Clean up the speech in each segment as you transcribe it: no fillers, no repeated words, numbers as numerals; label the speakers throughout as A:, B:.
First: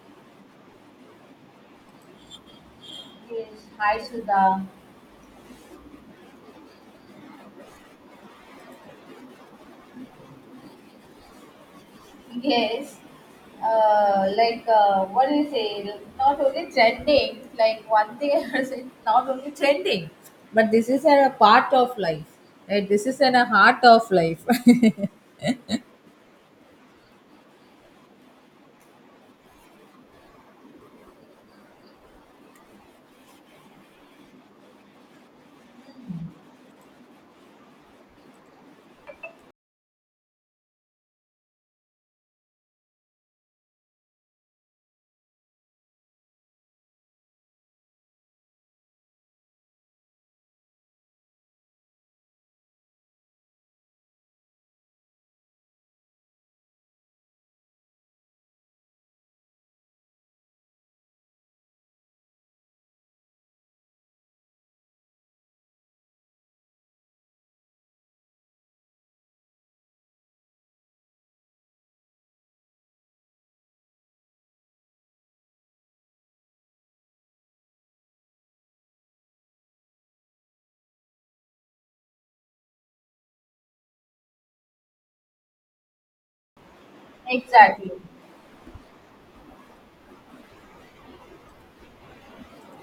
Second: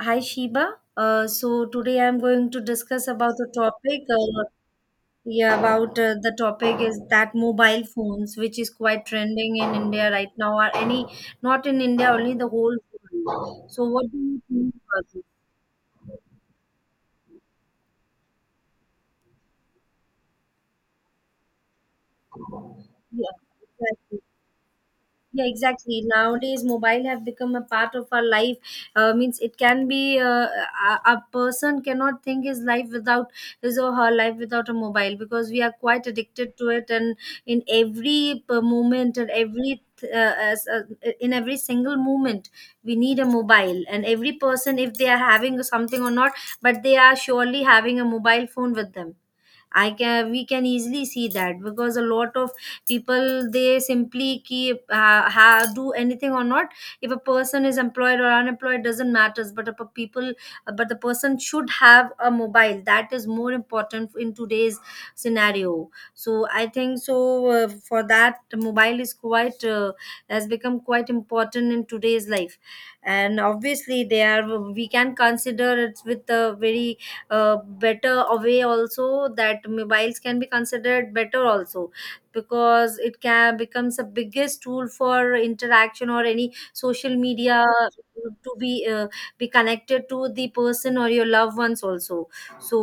A: Hi Sheba. So today I'm going to discuss about the
B: Yes, hi
A: topic.
B: Sudha.
A: Yeah, about The topic is that mobile phones, which is quite trending in India right now, or any not in India only the whole
B: Yes,
A: world. So what do you
B: like
A: think about this?
B: what do you say? Not only trending, like one thing I said, not only trending. Like,
A: Yeah, exactly. Yeah, exactly. Nowadays, mobile have become a part of our life. Means it can be a person cannot think his life without his or her life without a mobile because we are quite addicted to it, and in every moment and every in every single moment we need a mobile. And every person, if they are having something or not, but they are surely having a mobile phone with them. I can We can easily see that because a lot of people, they simply keep do anything or not. If a person is employed or unemployed, doesn't matters, but if a people but the person should have a mobile, that is more important in today's scenario. So I think so, for that, mobile is quite has become quite important in today's life. And obviously they are we can consider it with a very uh, better way also, that mobiles can be considered better also because it can becomes the biggest tool for interaction or any social media,
B: exactly.
A: to be connected to the person or your loved ones also. So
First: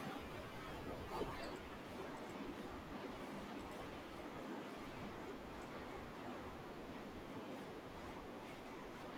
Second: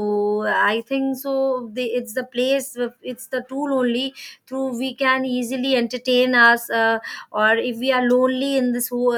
A: I think so, it's the place, it's the tool only through we can easily entertain us. Or if we are lonely in this whole,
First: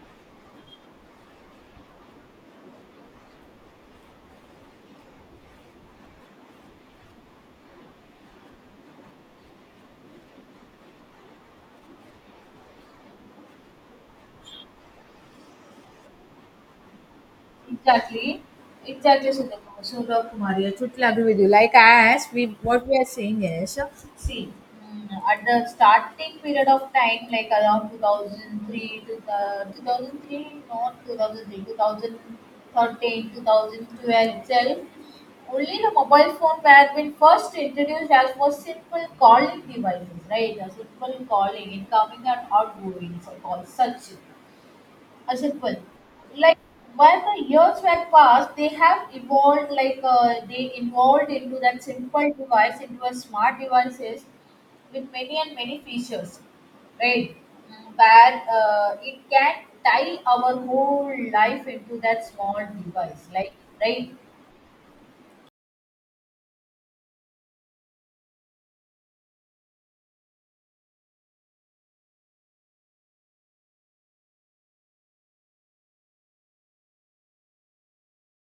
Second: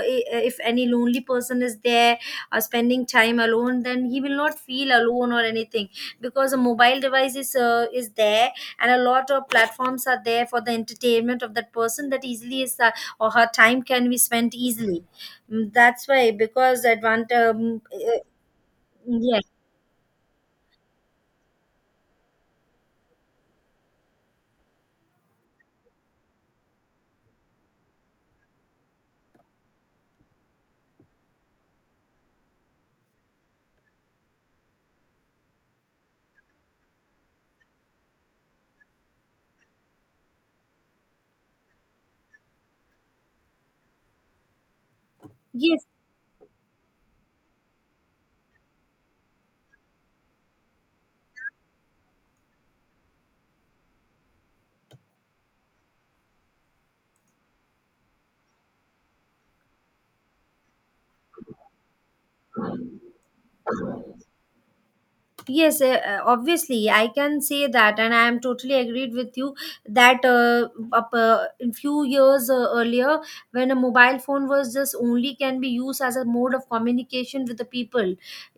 A: if any lonely person is there or spending time alone, then he will not feel alone or anything because a mobile device is there, and a lot of platforms are there for the entertainment of that person, that easily is or her time can be spent easily. Mm, that's why, because advantage.
B: Exactly, exactly.
A: Yeah,
B: Sudhakumari, I totally agree with you. Like as we, what we are saying is, see, at the starting period of time, like around 2003 to the 2003, not 2003, 2013, 2012 itself, only the mobile phone were been first introduced as for simple calling devices, right? A simple calling, incoming and outgoing for calls, such a simple,
A: yes.
B: like while the years were passed they have evolved, like they evolved into that simple device into a smart devices with many and many features, right? Where it can tie our whole life into that small device, like, right.
A: Yes, obviously, I can say that, and I am totally agreed with you that in few years earlier, when a mobile phone was just only can be used as a mode of communication with the people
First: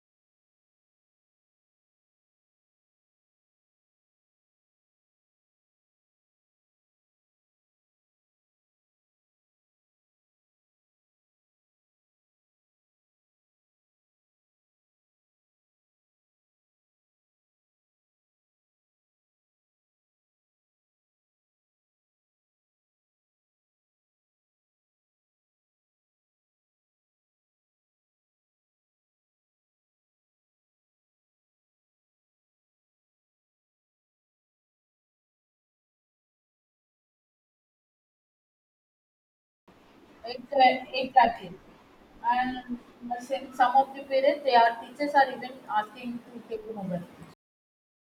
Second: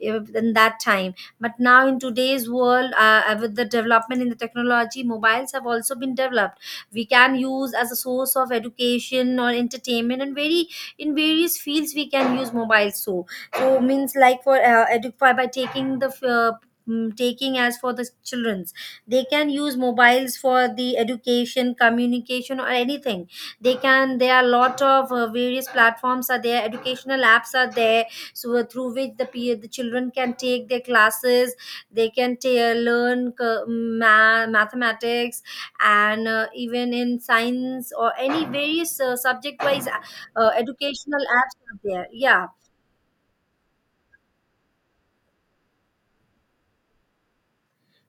A: in that time. But now, in today's world, with the development in the technology, mobiles have also been developed. We can use as a source of education or entertainment, and very in various fields we can use mobiles. So, so means, like, for by taking the taking as for the children's, they can use mobiles for the education, communication or anything. They can, there are a lot of various platforms are there, educational apps are there. So through which the the children can take their classes. They can learn mathematics and even in science or any various subject wise,
B: it, uh,
A: educational
B: exactly.
A: apps are there, yeah.
B: And some of the parents, their teachers are even asking to take home.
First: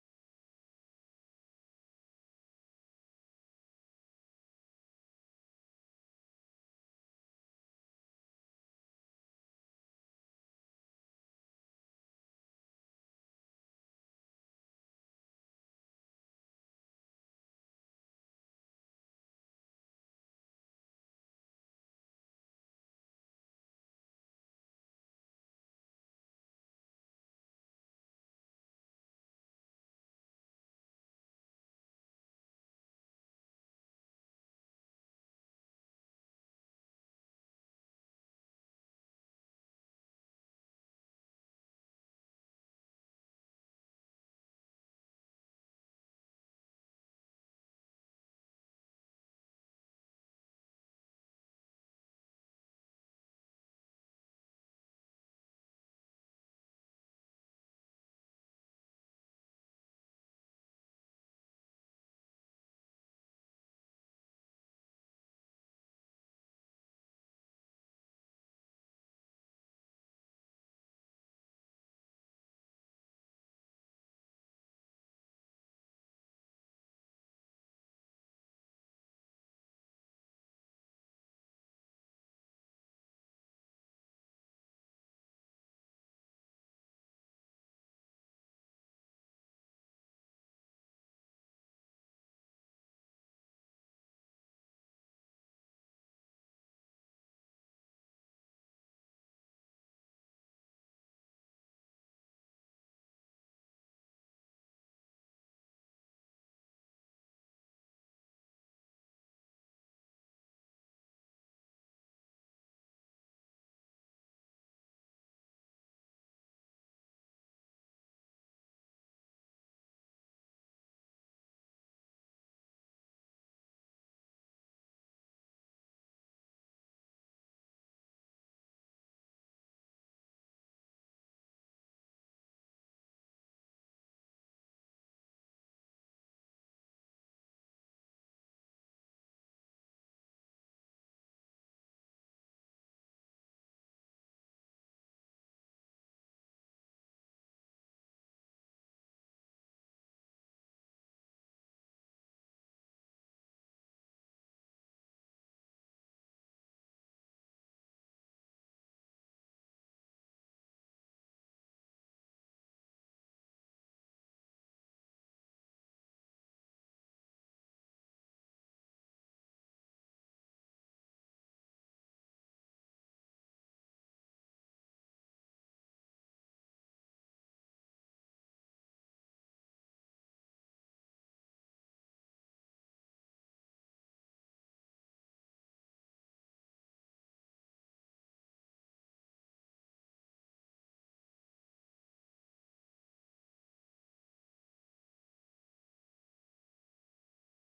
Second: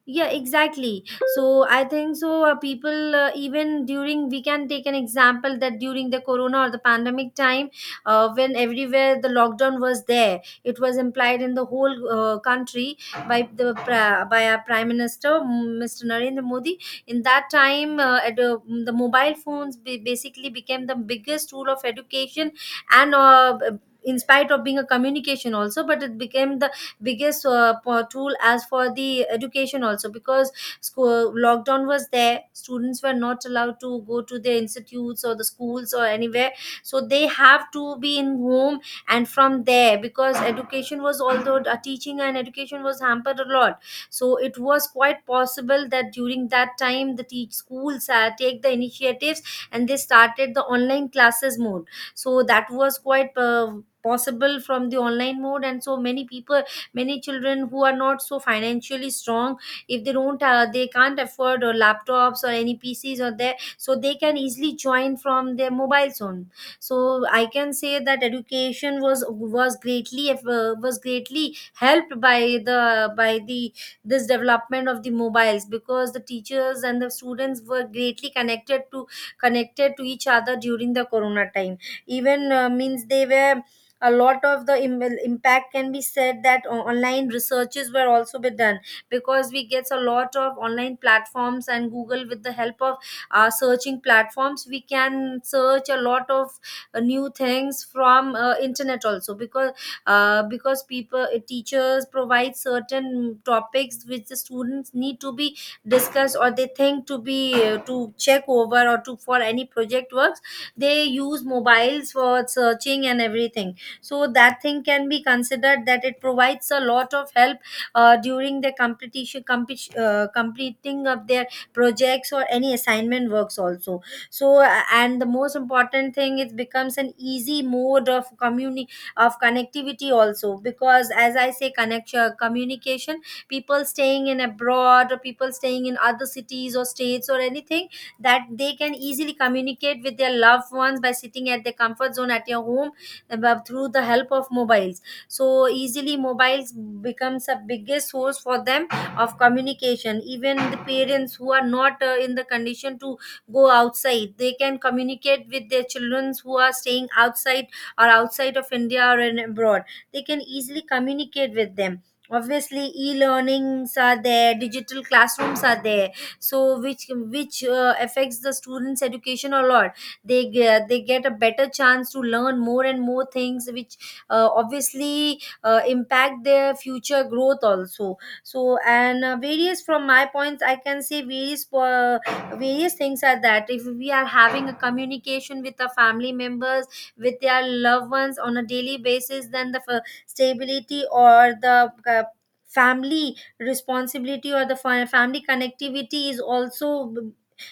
A: Yeah, exactly. So I think so, people, even during, we can take an example that during the corona or the pandemic time, when everywhere the lockdown was there, it was implied in the whole country by by our prime minister Mr. Narendra Modi. In that time, the mobile phones basically became the biggest tool of education, and in spite of being a communication also, but it became the biggest tool as for the education also, because school lockdown was there, students were not allowed to go to their institutes or the schools or anywhere, so they have to be in home. And from there, because education was, although teaching and education was hampered a lot. So it was quite possible that during that time, the teach schools take the initiatives and they started the online classes mode. So that was quite possible from the online mode, and so many people, many children who are not so financially strong, if they don't they can't afford or laptops or any PCs or there, so they can easily join from their mobile phone. So I can say that education was greatly helped by the this development of the mobiles, because the teachers and the students were greatly connected to each other during the corona time. Even means they were, a lot of the impact can be said that online researches were also be done, because we get a lot of online platforms and Google. With the help of searching platforms, we can search a lot of new things from internet also, because people, teachers provide certain topics which the students need to be discussed, or they think to be to check over or to for any project works, they use mobiles for searching and everything. So that thing can be considered that it provides a lot of help during the completing of their projects or any assignment works also. So and the most important thing, it becomes an easy mode of of connectivity also, because as I say, connection, communication, people staying in abroad or people staying in other cities or states or anything, that they can easily communicate with their loved ones by sitting at their comfort zone at your home through the help of mobiles. So easily, mobiles becomes a biggest source for them of communication. Even the parents who are not in the condition to go outside, they can communicate with their children who are staying outside or outside of India or in abroad. They can easily communicate with them. Obviously, e-learnings are there, digital classrooms are there, so which affects the students education a lot. They get a better chance to learn more and more things which obviously impact their future growth also. So and various, from my points I can say various various things are that if we are having a communication with our family members, with their loved ones on a daily basis, then the stability or the family responsibility or the family connectivity is also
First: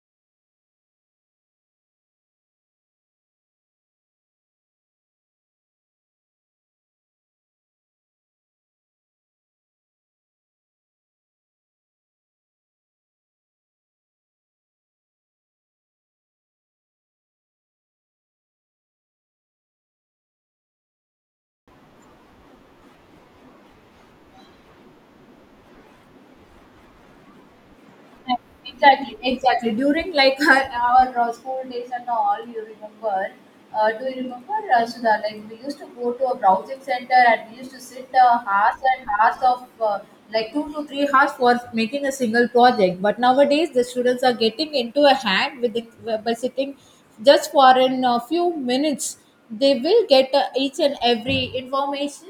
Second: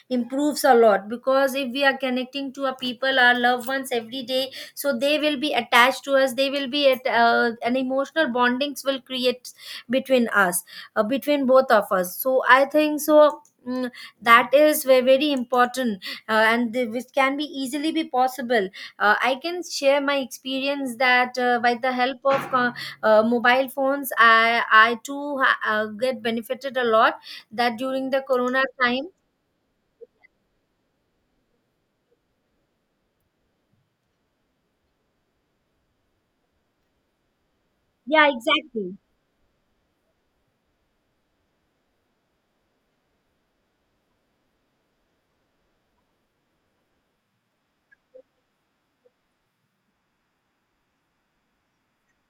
A: improves a lot, because if we are connecting to our people, our loved ones every day, so they will be attached to us, they will be at an emotional bondings will create between us, between both of us. So I think so, mm, that is very important, which can be easily be possible. I can share my experience that by the help of mobile phones, I too get benefited a lot, that during the corona time.
B: Exactly, exactly. During, like our school days and all, you remember? Do you remember, Sudha? Like we used to go to a browsing center and we used to sit
A: Yeah,
B: hours
A: exactly.
B: and hours of, like 2 to 3 hours for making a single project. But nowadays, the students are getting into a hand within, by sitting just for in a few minutes. They will get each and every information,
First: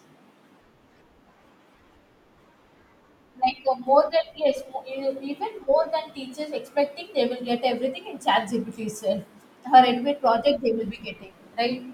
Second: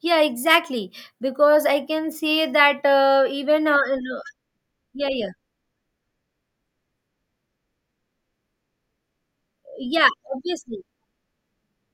A: Yeah, exactly. Because I can say that
B: like, more than, yes,
A: yeah, yeah,
B: even more than teachers expecting, they will get everything in chat gpt itself or
A: yeah,
B: anyway project they
A: obviously.
B: will be getting, right?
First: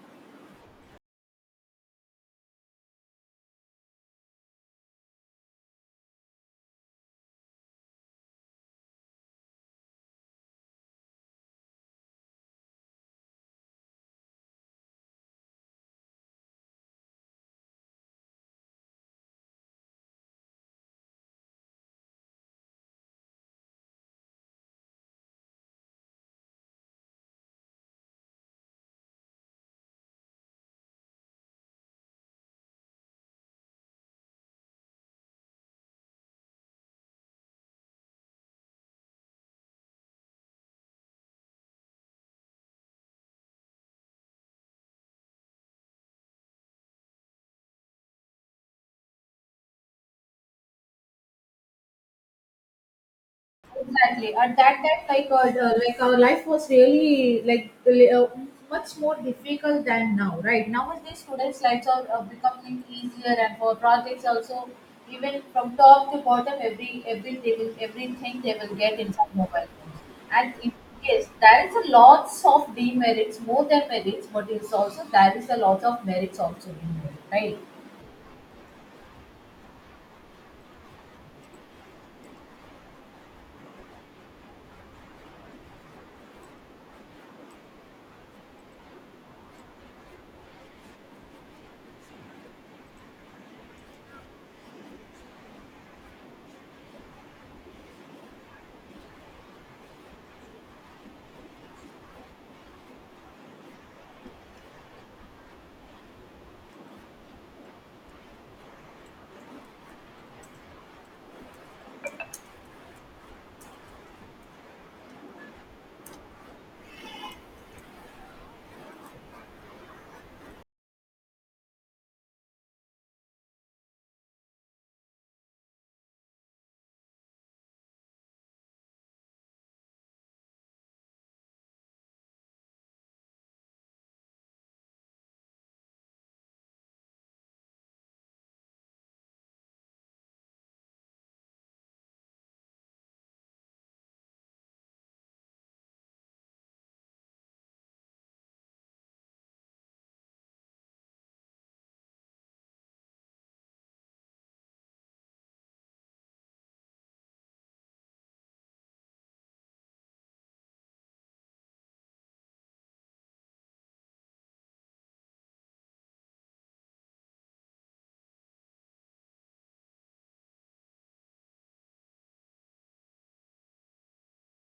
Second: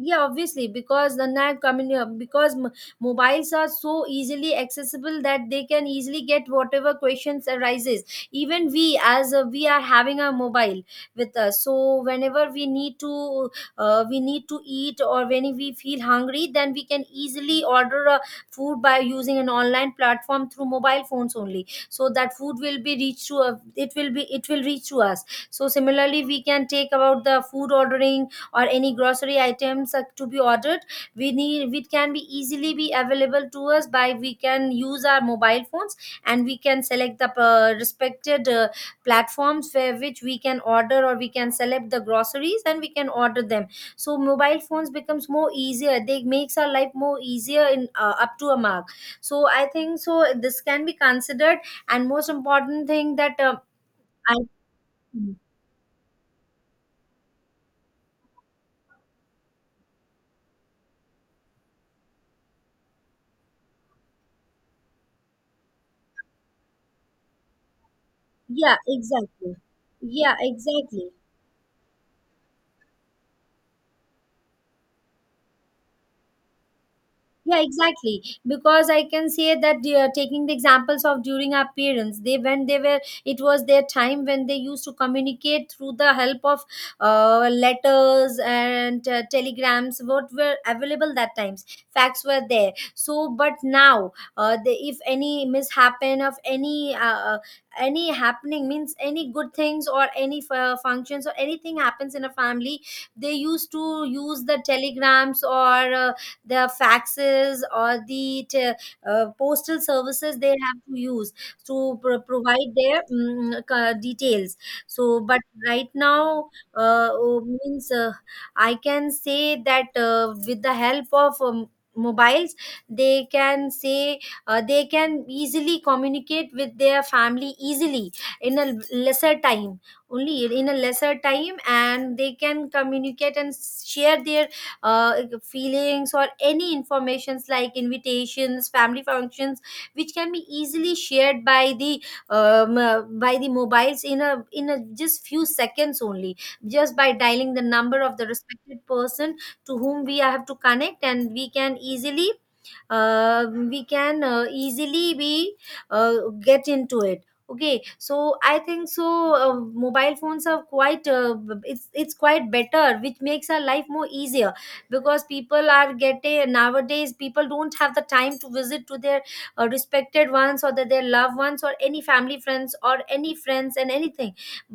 A: Yeah, obviously, because the net community, mobiles are so easily accessible that they can easily get whatever questions arises. Even we are having a mobile with us, so whenever we need to eat or when we feel hungry, then we can easily order a food by using an online platform through mobile phones only, so that food will be reached to it will reach to us. So similarly, we can take about the food ordering or any grocery items to be ordered, we need, it can be easily be available to us by, we can use our mobile phones, and we can select the respected platforms where which we can order, or we can select the groceries and we can order them. So mobile phones becomes more easier, they makes our life more easier in up to a mark. So I think so, this can be considered. And most important thing, that
B: Exactly.
A: I
B: At that time, like our life was really, like really, much more difficult than now, right? Nowadays students lives are becoming easier, and for projects also, even from top to bottom, every everything they will
A: yeah,
B: get inside
A: exactly.
B: mobile phones.
A: Yeah,
B: And
A: exactly.
B: yes, there is a lots of demerits more than merits, but it's also there is a lot of merits also in there, right?
A: Yeah, exactly. Because I can say that taking the examples of during our parents, they when they were, it was their time when they used to communicate through the help of letters and telegrams, what were available that times. Facts were there. So, but now, if any mishappen of any happening means any good things or any functions or anything happens in a family, they used to use the telegrams or the faxes or the postal services they have to use to provide their details. So but right now, oh, means, I can say that with the help of mobiles they can say they can easily communicate with their family easily in a lesser time, only in a lesser time, and they can communicate and share their uh, feelings or any informations like invitations, family functions, which can be easily shared by the mobiles in a just few seconds only, just by dialing the number of the respected person to whom we have to connect, and we can easily, we can easily be get into it. Okay, so I think so mobile phones are quite it's quite better, which makes our life more easier, because people are getting, nowadays people don't have the time to visit to their respected ones or their loved ones or any family friends or any friends and anything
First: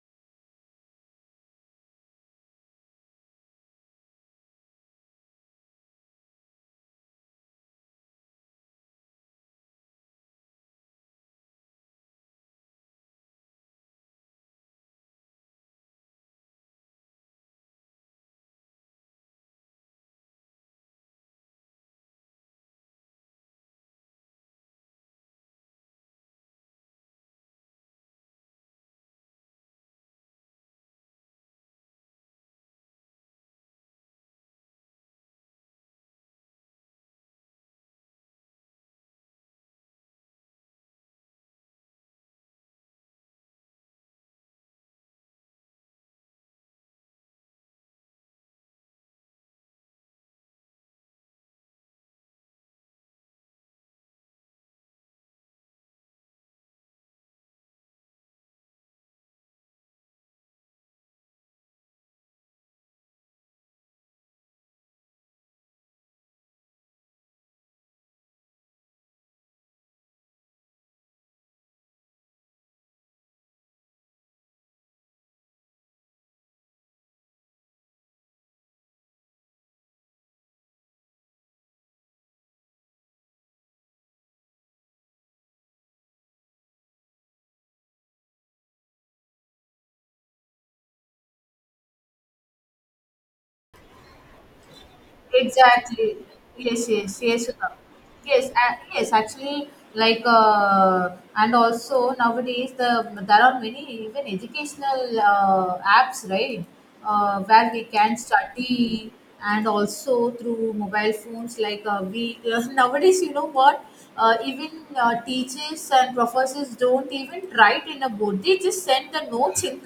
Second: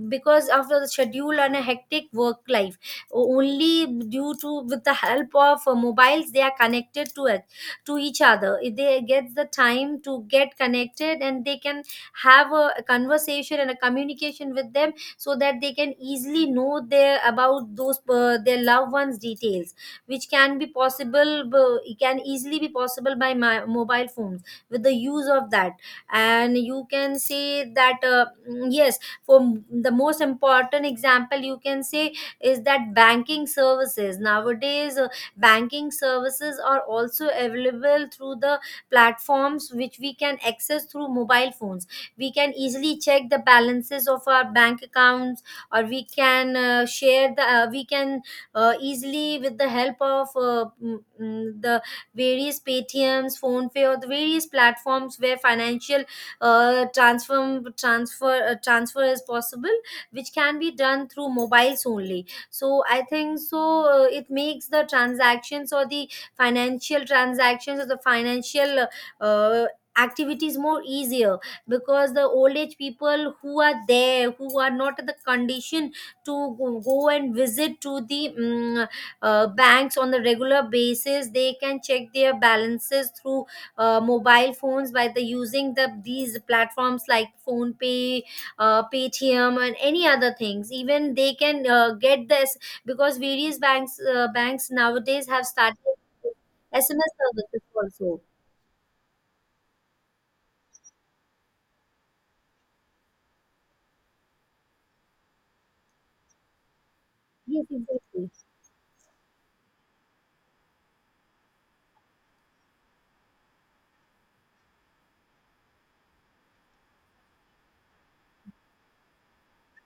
A: because of the schedule and a hectic work life. Only due to, with the help of mobiles they are connected to it, to each other. If they get the time to get connected, and they can have a conversation and a communication with them, so that they can easily know their about those their loved ones details, which can be possible, can easily be possible by my mobile phones with the use of that. And you can say that yes, for the most important example you can say is that banking services nowadays, banking services are also available through the platforms which we can access through mobile phones. We can easily check the balances of our bank accounts, or we can share the we can easily with the help of the various Paytms, PhonePe, or the various platforms where financial transfer is possible, which can be done through mobiles only. So I think so it makes the transactions or the financial transactions or the financial uh, activities more easier, because the old age people who are there, who are not in the condition to go and visit to the banks on the regular basis, they can check their balances through mobile phones by the using the these platforms like phone pay, paytm and any other things. Even they can get this, because various banks, banks nowadays have started
B: Exactly. Yes,
A: sms
B: yes, yes,
A: services also.
B: yes, yes, actually, like, and also nowadays, there are many even educational apps, right,
A: Yes,
B: where we can
A: exactly.
B: study, and also through mobile phones. Like, we nowadays, what, even teachers and professors don't even write in a board, they just send the notes in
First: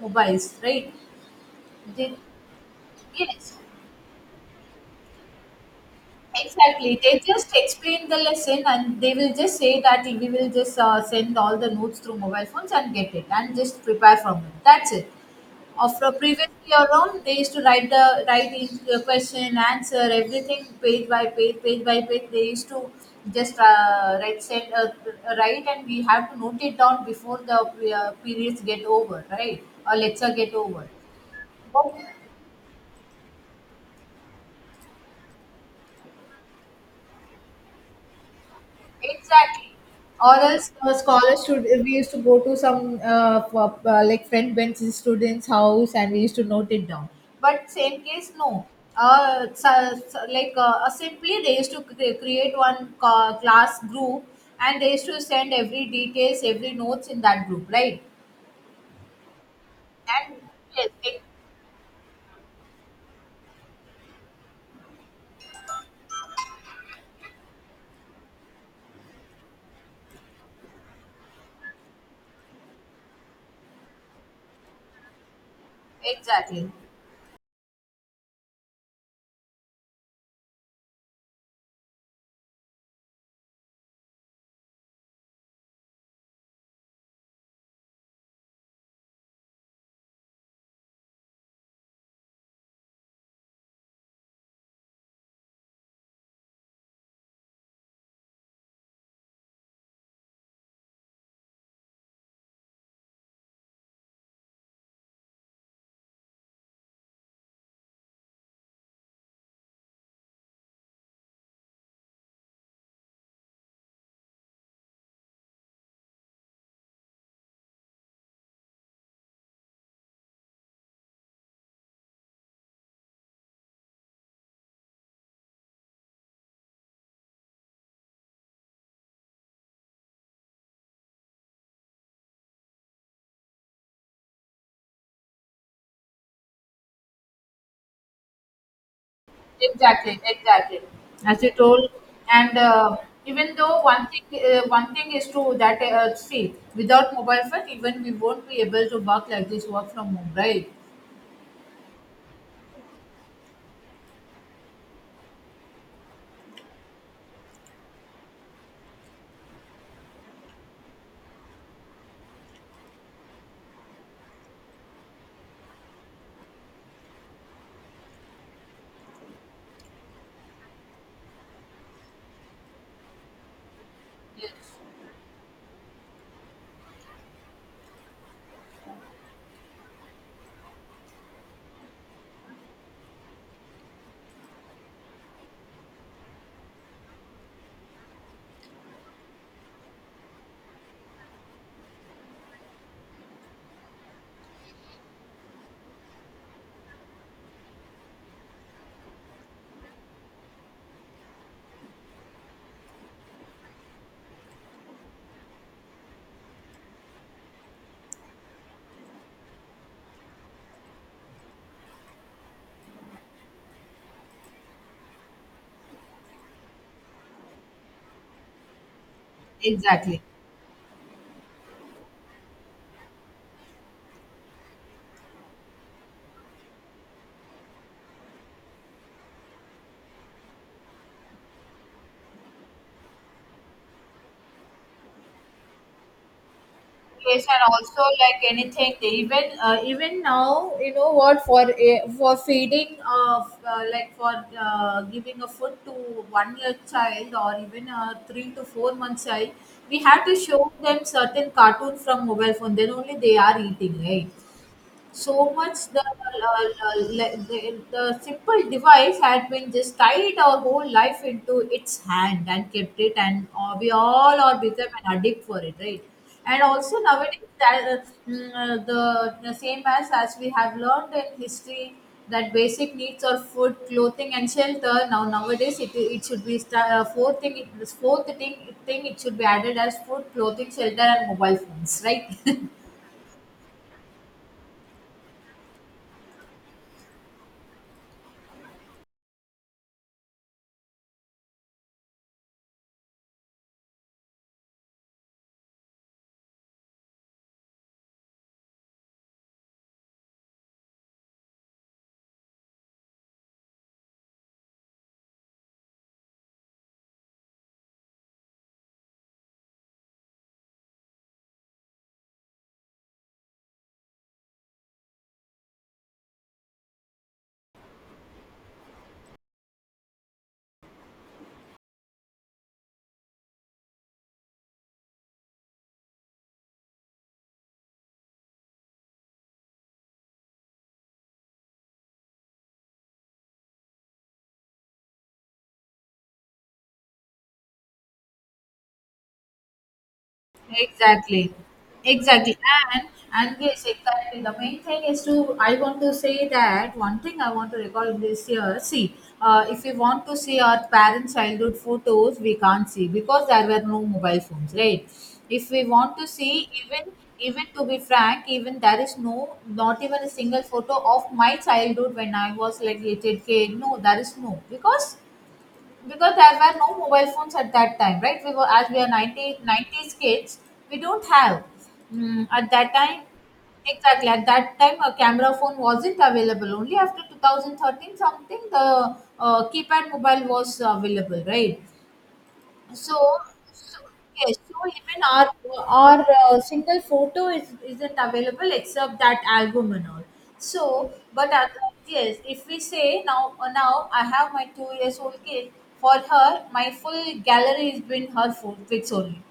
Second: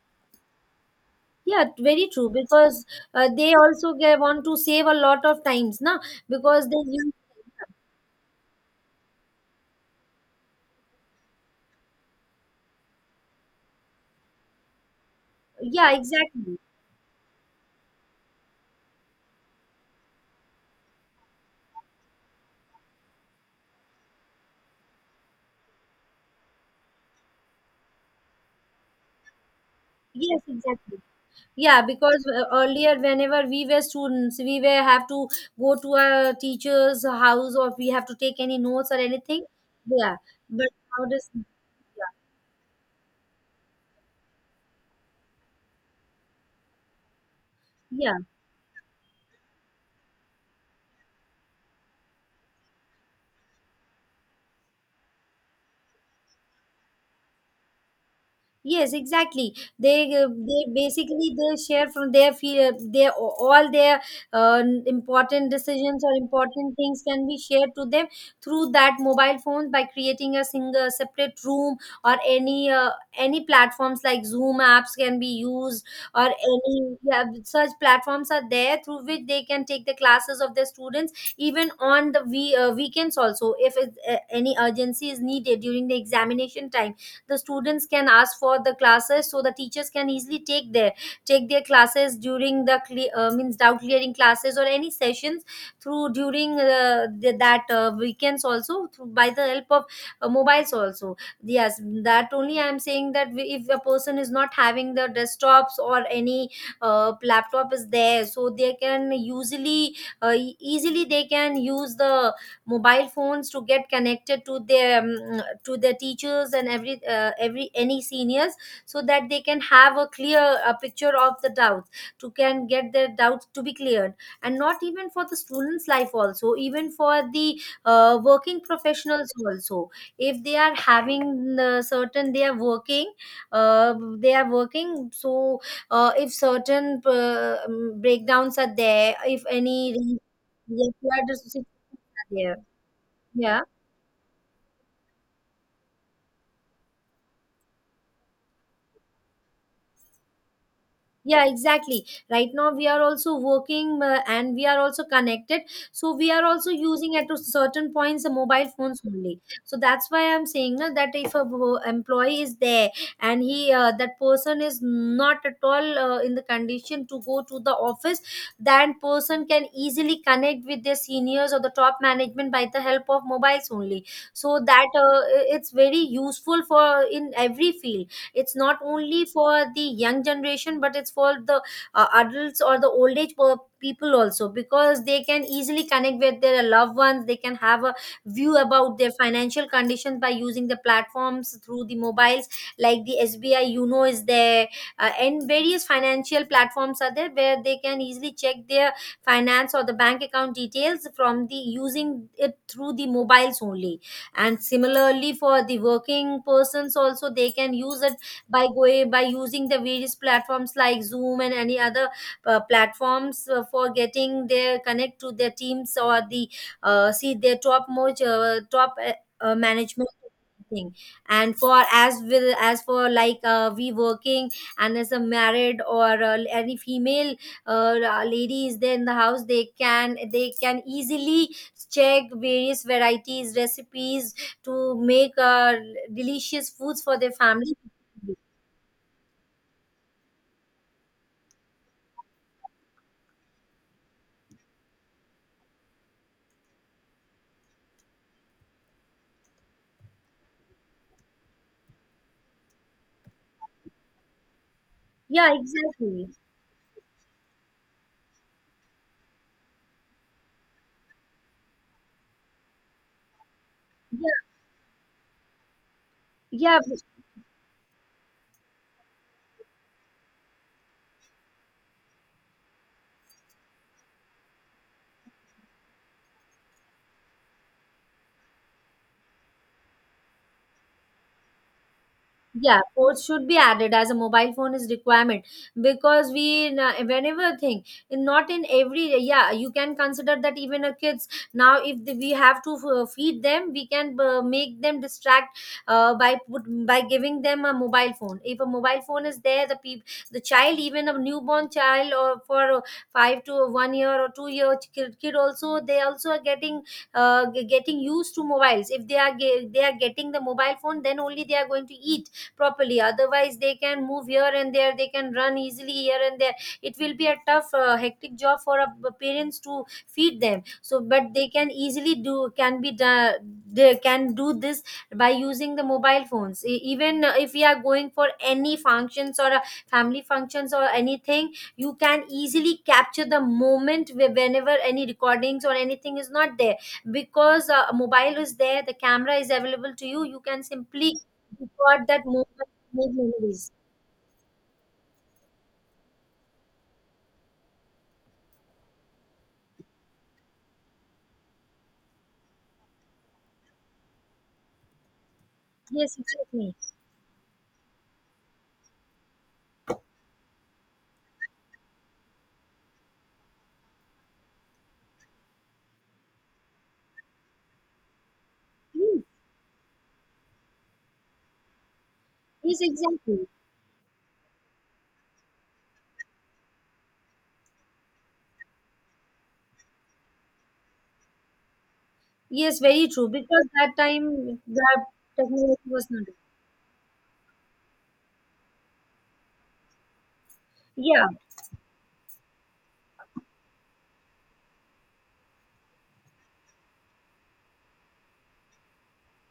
B: mobiles, right?
A: Yeah, very
B: They,
A: true, because they
B: yes.
A: also want to save a lot of times now, because they
B: Exactly.
A: use.
B: They just explain the lesson and they will just say that we will just send all the notes through mobile phones and get it, and just prepare from it. That's it. Of
A: Yeah, exactly.
B: previously around, they used to write the question, answer, everything page by page, page by page. They used to just write, and we have to note it down before the periods get over, right? Or lecture
A: Yes,
B: get over.
A: exactly. Yeah,
B: But
A: because earlier, whenever we were students, we were have to go to a teacher's house or we have to take any notes or anything.
B: exactly.
A: Yeah,
B: Or
A: but
B: else
A: how does?
B: scholars should, we used to go to some like friend bench students house, and we used to note it down. But same
A: Yeah.
B: case, no. So like simply they used to create class group, and they used to send every details, every notes in that group, right?
A: Yes, exactly. They
B: And yes,
A: basically they share from their fear, their all their important decisions or important things can be shared to them through that mobile phones by creating a single separate room or any platforms like Zoom apps can be used, or
B: exactly.
A: any, yeah, such platforms are there through which they can take the classes of their students even on the weekends also, if it, any urgency is needed during the examination time, the students can ask for the classes, so the teachers can easily take their, take their classes during the means doubt clearing classes or any sessions through during that weekends also through, by the help of mobiles also. Yes, that only I am saying, that if a person is not having the desktops or any laptop is there, so they can usually easily they can use the mobile phones to get connected to their teachers and every any seniors, so that they can have a clear a picture of the doubts, to can get their doubts to be cleared. And not even for the students life also, even for the working professionals also, if they are having certain, they are working, they are working, so if certain breakdowns are there, if any.
B: Exactly, exactly.
A: Yes, you are
B: As you
A: just.
B: told.
A: Yeah.
B: And even
A: Yeah,
B: though one thing is true, that, see, without mobile phone, even we won't be able to work like this, work from home, right?
A: yeah, exactly. Right now, we are also working, and we are also connected. So, we are also using at a certain points the mobile phones only. So, that's why I'm saying na, that if a employee is there, and he that person is not at all in the condition to go to the office, that person can easily connect with their seniors or the top management by the help of mobiles only.
B: Yes,
A: So, that it's very useful for in every field. It's not only for the young generation, but it's for the adults or the old age people also, because they can easily connect with their loved ones, they can have a view about their financial conditions by using the platforms through the mobiles, like the sbi uno is there, and various financial platforms are there where they can easily check their finance or the bank account details from the using it through the mobiles only. And similarly for the working persons also, they can use it by going by using the various platforms like zoom and any other platforms for getting their connect to their teams or the see their top most top management
B: exactly.
A: thing. And for as will as for like we working, and as a married or any female uh, lady is there in the house, they can, they can easily check various varieties recipes to make delicious foods for their
B: Yes, and
A: family.
B: also, like anything, they even, even now, what, for a, for feeding of, like for giving a food to 1 year child, or even a 3 to 4 month child, we have to show them certain cartoons from mobile phone. Then only they are eating, right? So
A: Yeah,
B: much
A: exactly.
B: the simple device had been just tied our whole life into its hand and kept it, and we all
A: Yeah,
B: are become an addict for it, right? And
A: yeah.
B: also nowadays that, the same as we have learned in history, that basic needs are food, clothing and shelter. Now nowadays it should be fourth thing, this fourth thing thing it should be added as food, clothing, shelter, and mobile phones, right?
A: Yeah, ports should be added as a mobile phone is requirement, because whenever thing, not in every, yeah, you can consider that even a kids now, if the, we have to feed them, we can make them distract by giving them a mobile phone. If a mobile phone is there, the child, even a newborn child or for 5 to 1 year or 2 year kid, also, they also are getting getting used to mobiles. If they are they are getting the mobile phone, then only they are going to eat properly, otherwise they can move here and there, they can run easily here and there, it will be a tough hectic job for a parents to feed them. So but they can easily do, can be done, they can do this by using the mobile phones. Even if we are going for any functions or family functions or anything, you can easily capture the moment whenever any recordings or anything is not there, because a mobile is there, the camera is available to you, you can simply
B: Exactly,
A: got that
B: exactly.
A: moment,
B: and
A: made
B: and
A: memories.
B: yes, exactly. The main thing is, to I want to say that one thing, I want to recall this year. See, if we want to see our parents' childhood photos, we can't see, because there were no mobile phones, right? If we
A: Yes,
B: want to see,
A: exactly.
B: even, even to be frank, even there is no, not even a single photo of my childhood when I was, like, little kid. No, there is no, because, there were no mobile phones at that time, right? We were, as we are,
A: Yes,
B: 90 nineties kids. We don't have, at
A: yes,
B: that time.
A: exactly.
B: Exactly, at that time a camera phone wasn't available, only after 2013 something the keypad mobile was available, right?
A: Yes, very true,
B: So,
A: because that
B: so yes,
A: time
B: so
A: that
B: even our,
A: technology was not.
B: single photo is, isn't available, except that album and all. So,
A: Yeah,
B: but yes, if we say now, now I have my 2 years old kid. For her, my full gallery is been her pics only,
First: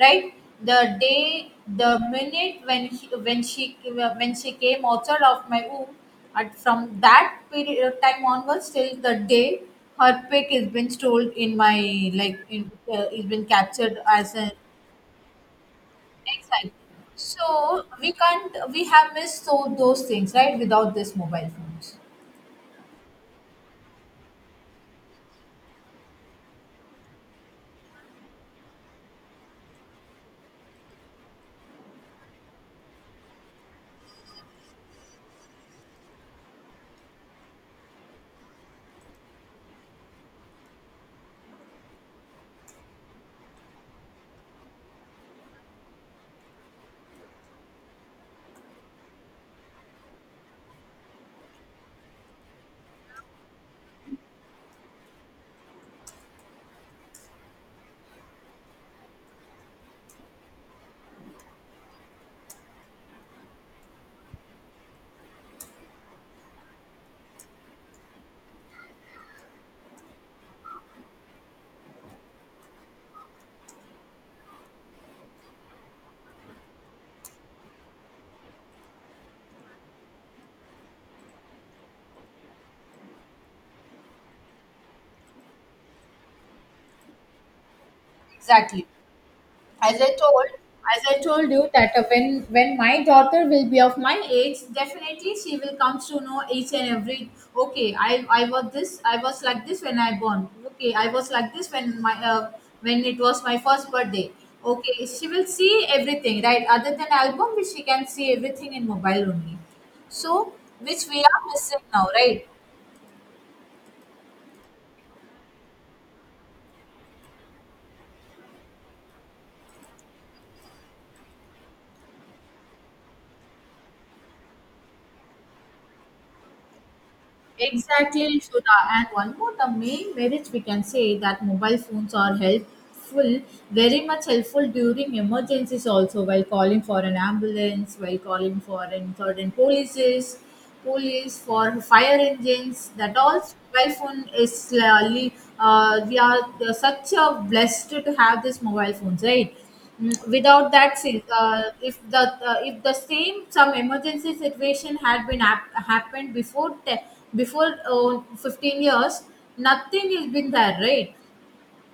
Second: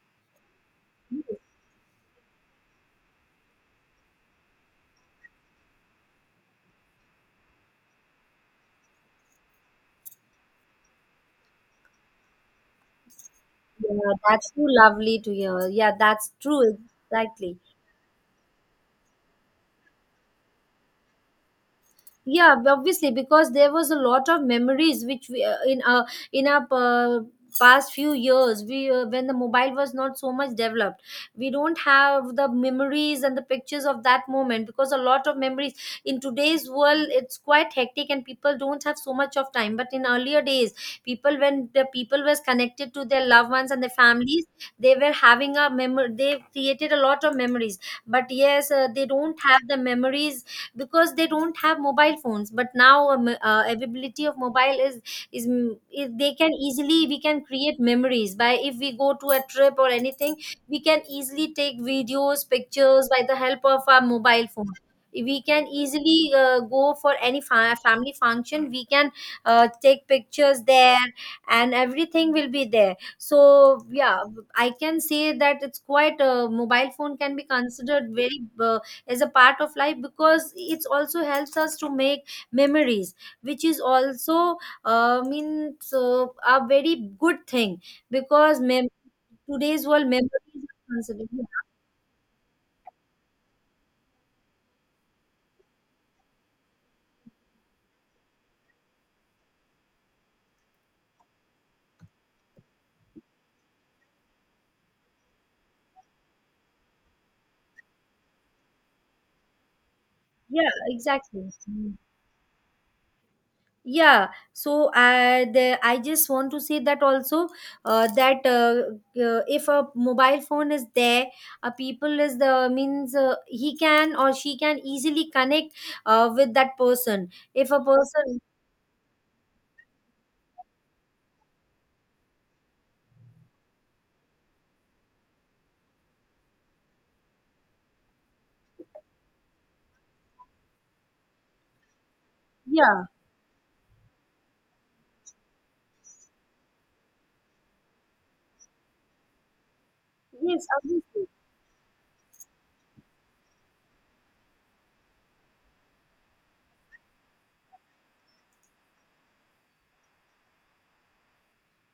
B: right? The day, the minute when he, when she came outside of my womb, and from that period of time onwards till the day, her pic is been stolen in my, like, in, is been captured
A: yeah,
B: as
A: that's
B: an
A: too lovely to hear. Yeah, that's
B: next item.
A: true. Exactly.
B: So we can't, we have missed so, those things, right, without this mobile phones.
A: Yeah, obviously, because there was a lot of memories which we, in our past few years, we when the mobile was not so much developed, we don't have the memories and the pictures of that moment, because a lot of memories in today's world, it's quite hectic and people don't have so much of time, but in earlier days, people, when the people was connected to their loved ones and their families, they were having a memory, they created a lot of memories, but yes, they don't have the memories because they don't have mobile phones. But now, availability of mobile is, is they can easily, we can create memories by, if we go to a trip or anything, we can easily take videos, pictures by the help of our mobile phone. We can easily go for any family function, we can take pictures there, and everything will be there. So yeah, I can say that it's quite mobile phone can be considered very as a part of life, because it also helps us to make memories, which is also means so a very good thing. Because
B: Exactly.
A: today's
B: as
A: world
B: i
A: memories
B: told
A: are
B: as i
A: considered.
B: told you, that, when my daughter will be of my age, definitely she will come to know each and every, okay, I was this, I was like this when I born, okay, I was like this when my, when it was my first birthday. Okay, she will see everything, right, other than album, which she can see everything in mobile only. So,
A: Yeah,
B: which we are
A: exactly.
B: missing now, right?
A: Yeah, so I just want to say that also, that if a mobile phone is there, a people is the means, he can or she can easily connect with that person, if a person.
B: Exactly, Sudha. And one more, the main merit we can say, that mobile phones are helpful, very much helpful during emergencies also, while calling for an ambulance, while calling for an certain polices, police, for fire engines,
A: Yeah.
B: that all mobile phone is really, we are such a blessed to have this mobile phones, right?
A: Yes,
B: Without that
A: obviously.
B: if the same some emergency situation had been happened before, before 15 years, nothing has been there, right?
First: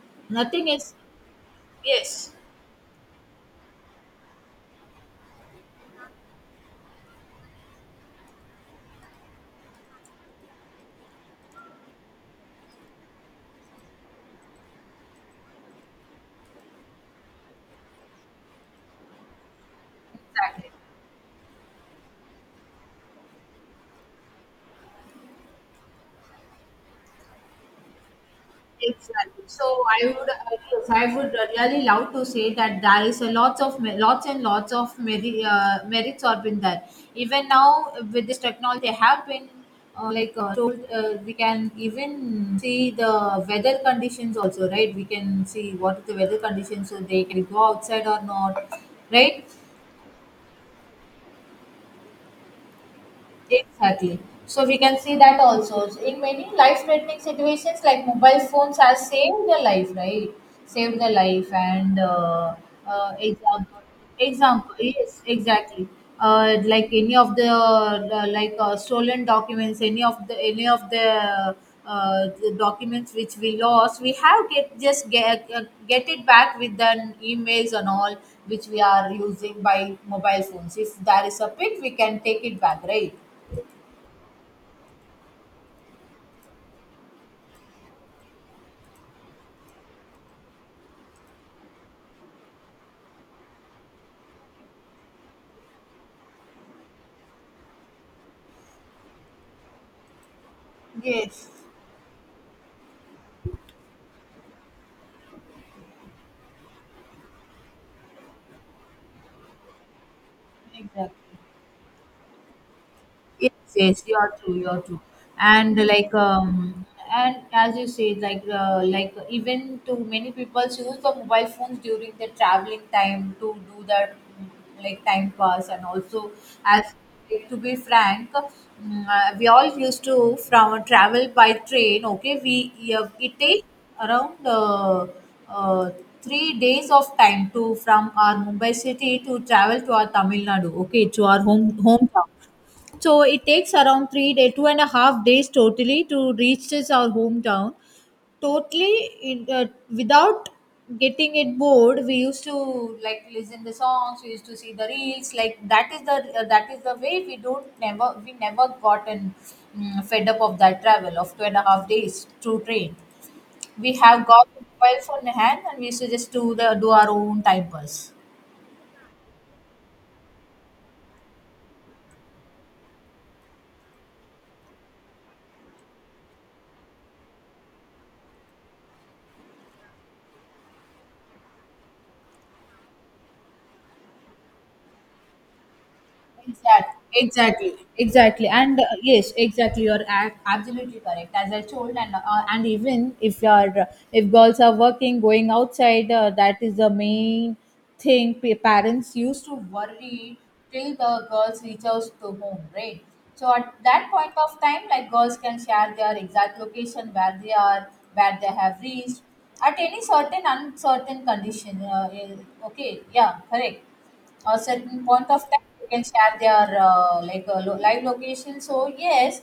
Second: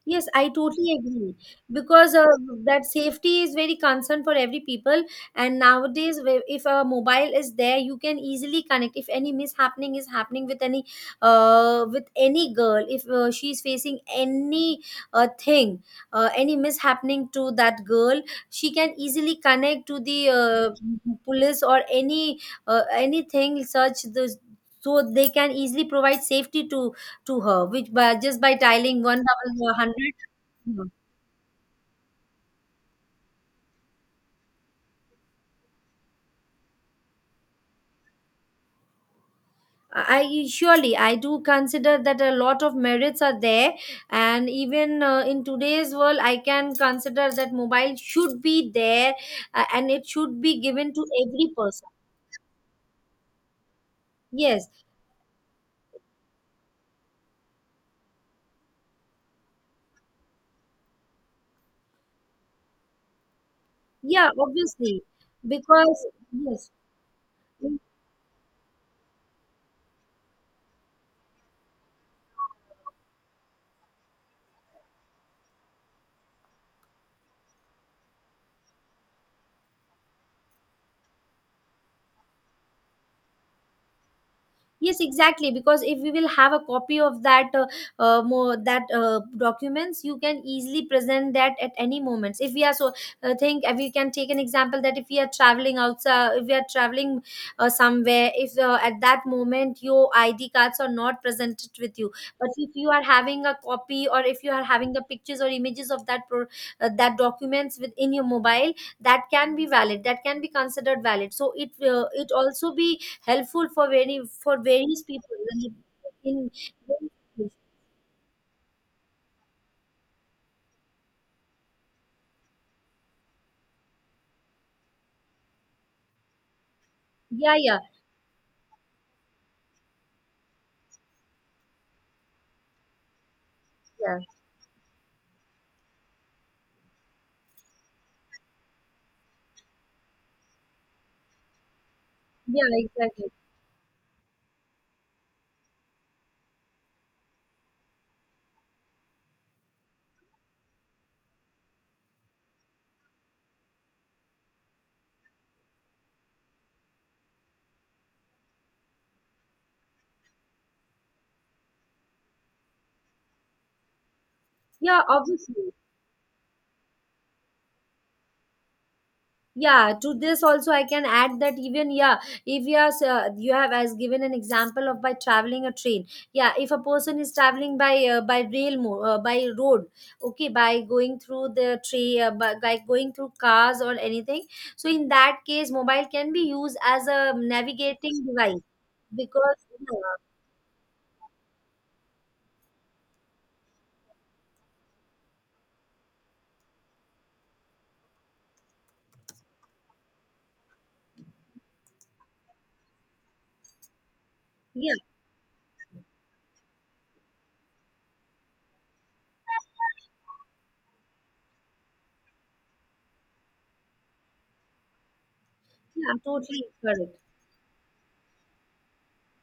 A: Yes, I
B: Nothing is.
A: totally agree, because
B: Yes,
A: that safety is very concerned for every people. And nowadays, if a mobile is there, you can easily connect. If any mishappening is happening with any girl, if she is facing any thing, any mishappening to that girl, she can easily connect to the
B: exactly.
A: police or any anything such. So they can easily provide safety to her, which by just by dialing one
B: Exactly.
A: double one
B: So I
A: hundred.
B: would, yes,
A: Mhm.
B: I would really love to say that there is a lots of, lots and lots of merits have been there. Even now with this technology, they have been, like
A: I
B: told,
A: surely I
B: we
A: do
B: can
A: consider that a
B: even
A: lot of
B: see
A: merits are
B: the
A: there,
B: weather conditions
A: and
B: also, right?
A: even
B: We
A: in
B: can see
A: today's
B: what is the
A: world, I
B: weather
A: can
B: conditions, so they
A: consider
B: can
A: that
B: go
A: mobile
B: outside or
A: should
B: not,
A: be there,
B: right?
A: and it should be given to every person.
B: Exactly. So
A: Yes,
B: we can see that also. So, in many life-threatening situations, like mobile phones have saved their life, right? Saved their life, and, example,
A: yeah,
B: example,
A: obviously,
B: yes, exactly.
A: because yes,
B: Like, any of the, like stolen documents, any of the documents which we lost, we have get just get it back with an emails and all, which we are using by mobile phones. If there is a pic, we can take it back, right?
A: yes exactly, because if we will have a copy of that more that documents, you can easily present that at any moments. If we are so, think we can take an example that if we are traveling outside, if we are traveling somewhere, if at that moment your id cards are not
B: Yes,
A: presented with you, but if you are having a copy or if you are having the pictures or images of that that documents within your mobile, that can be valid, that can be considered valid.
B: exactly.
A: So it it also be
B: Yes,
A: helpful for
B: yes, you
A: very
B: are true,
A: for
B: you are true.
A: various people in,
B: And like,
A: in.
B: and as you say, like even too many people use the mobile phones during their traveling time to do their, like, time pass. And also, as
A: Yeah,
B: to be
A: yeah,
B: frank, we all used to, from travel by train. Okay, we, yeah, it takes
A: yeah,
B: around, uh, 3 days of time, to from our Mumbai city to travel to our Tamil Nadu. Okay, to our hometown.
A: yeah,
B: So
A: exactly.
B: it takes around 3 day, 2.5 days totally to reach this our hometown. Totally, in, without getting it bored, we used to, like, listen the songs. We used to see the reels. Like, that is the way we don't never, we never gotten fed up of that travel of 2.5 days through train. We have got mobile
A: Yeah,
B: phone in hand,
A: obviously.
B: and we used to just do our own time pass.
A: Yeah, to this also I can add that, even yeah, if you are you have as given an example of by traveling a train. Yeah, if a person is traveling by by road, okay, by going through the train, by going through cars or anything, so in that case mobile can be used
B: Exactly,
A: as a
B: exactly,
A: navigating
B: exactly,
A: device,
B: and yes,
A: because
B: exactly. You're absolutely correct. As I told, and even if you're if girls are working, going outside, that is the main thing. Parents used to worry till the girls reach out to home, right? So at that point of time,
A: yeah.
B: like, girls can share their exact location, where they are, where they have reached, at any certain uncertain condition. Okay, yeah, correct, a certain point of time they can
A: Yeah,
B: share
A: totally
B: their,
A: correct.
B: like, live location, so yes.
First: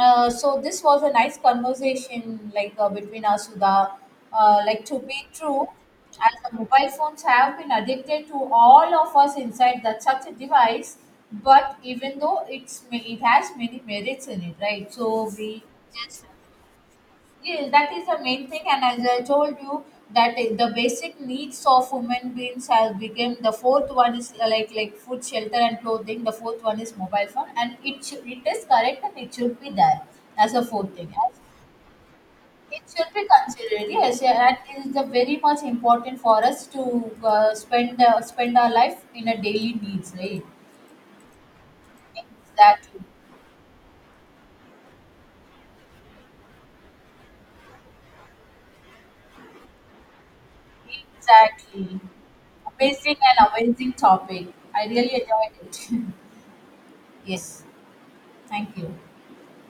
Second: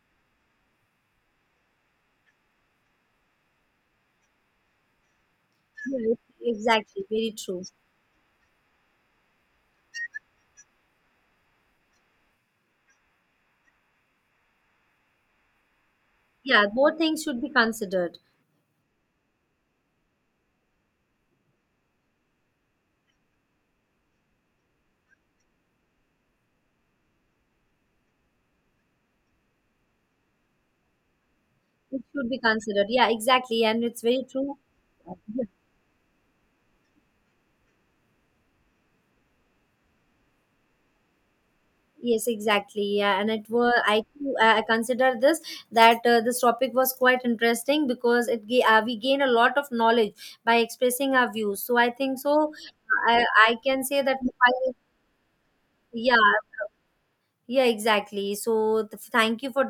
B: So this was a nice conversation, like, between us, Sudha. Like, to be true,
A: Yeah,
B: as the mobile
A: exactly.
B: phones
A: Very
B: have
A: true.
B: been addicted to all of us inside that such a device, but even though it's, it has many merits in it, right? So we just.
A: Yeah, both things should be
B: Yes, that is
A: considered.
B: the main thing, and as I told you, that the basic needs of human beings has become, the fourth one is, like, food, shelter, and clothing. The fourth one is mobile phone, and it should, it is correct and it should be there as a fourth thing. As
A: It should be
B: it
A: considered. Yeah,
B: should be
A: exactly. And
B: considered.
A: it's
B: Yes,
A: very
B: yeah,
A: true.
B: that is the very
A: Yeah.
B: much important for us, to spend our life in a daily needs, right?
A: Yes, exactly.
B: Exactly,
A: Yeah, and it were I too, I consider this, that this topic was quite interesting, because it we gain a lot of knowledge by expressing our views. So I
B: exactly.
A: think so.
B: Amazing
A: I
B: and
A: I can
B: amazing
A: say that
B: topic.
A: I,
B: I really enjoyed it.
A: yeah,
B: Yes.
A: yeah exactly.
B: Thank
A: So
B: you.
A: thank you for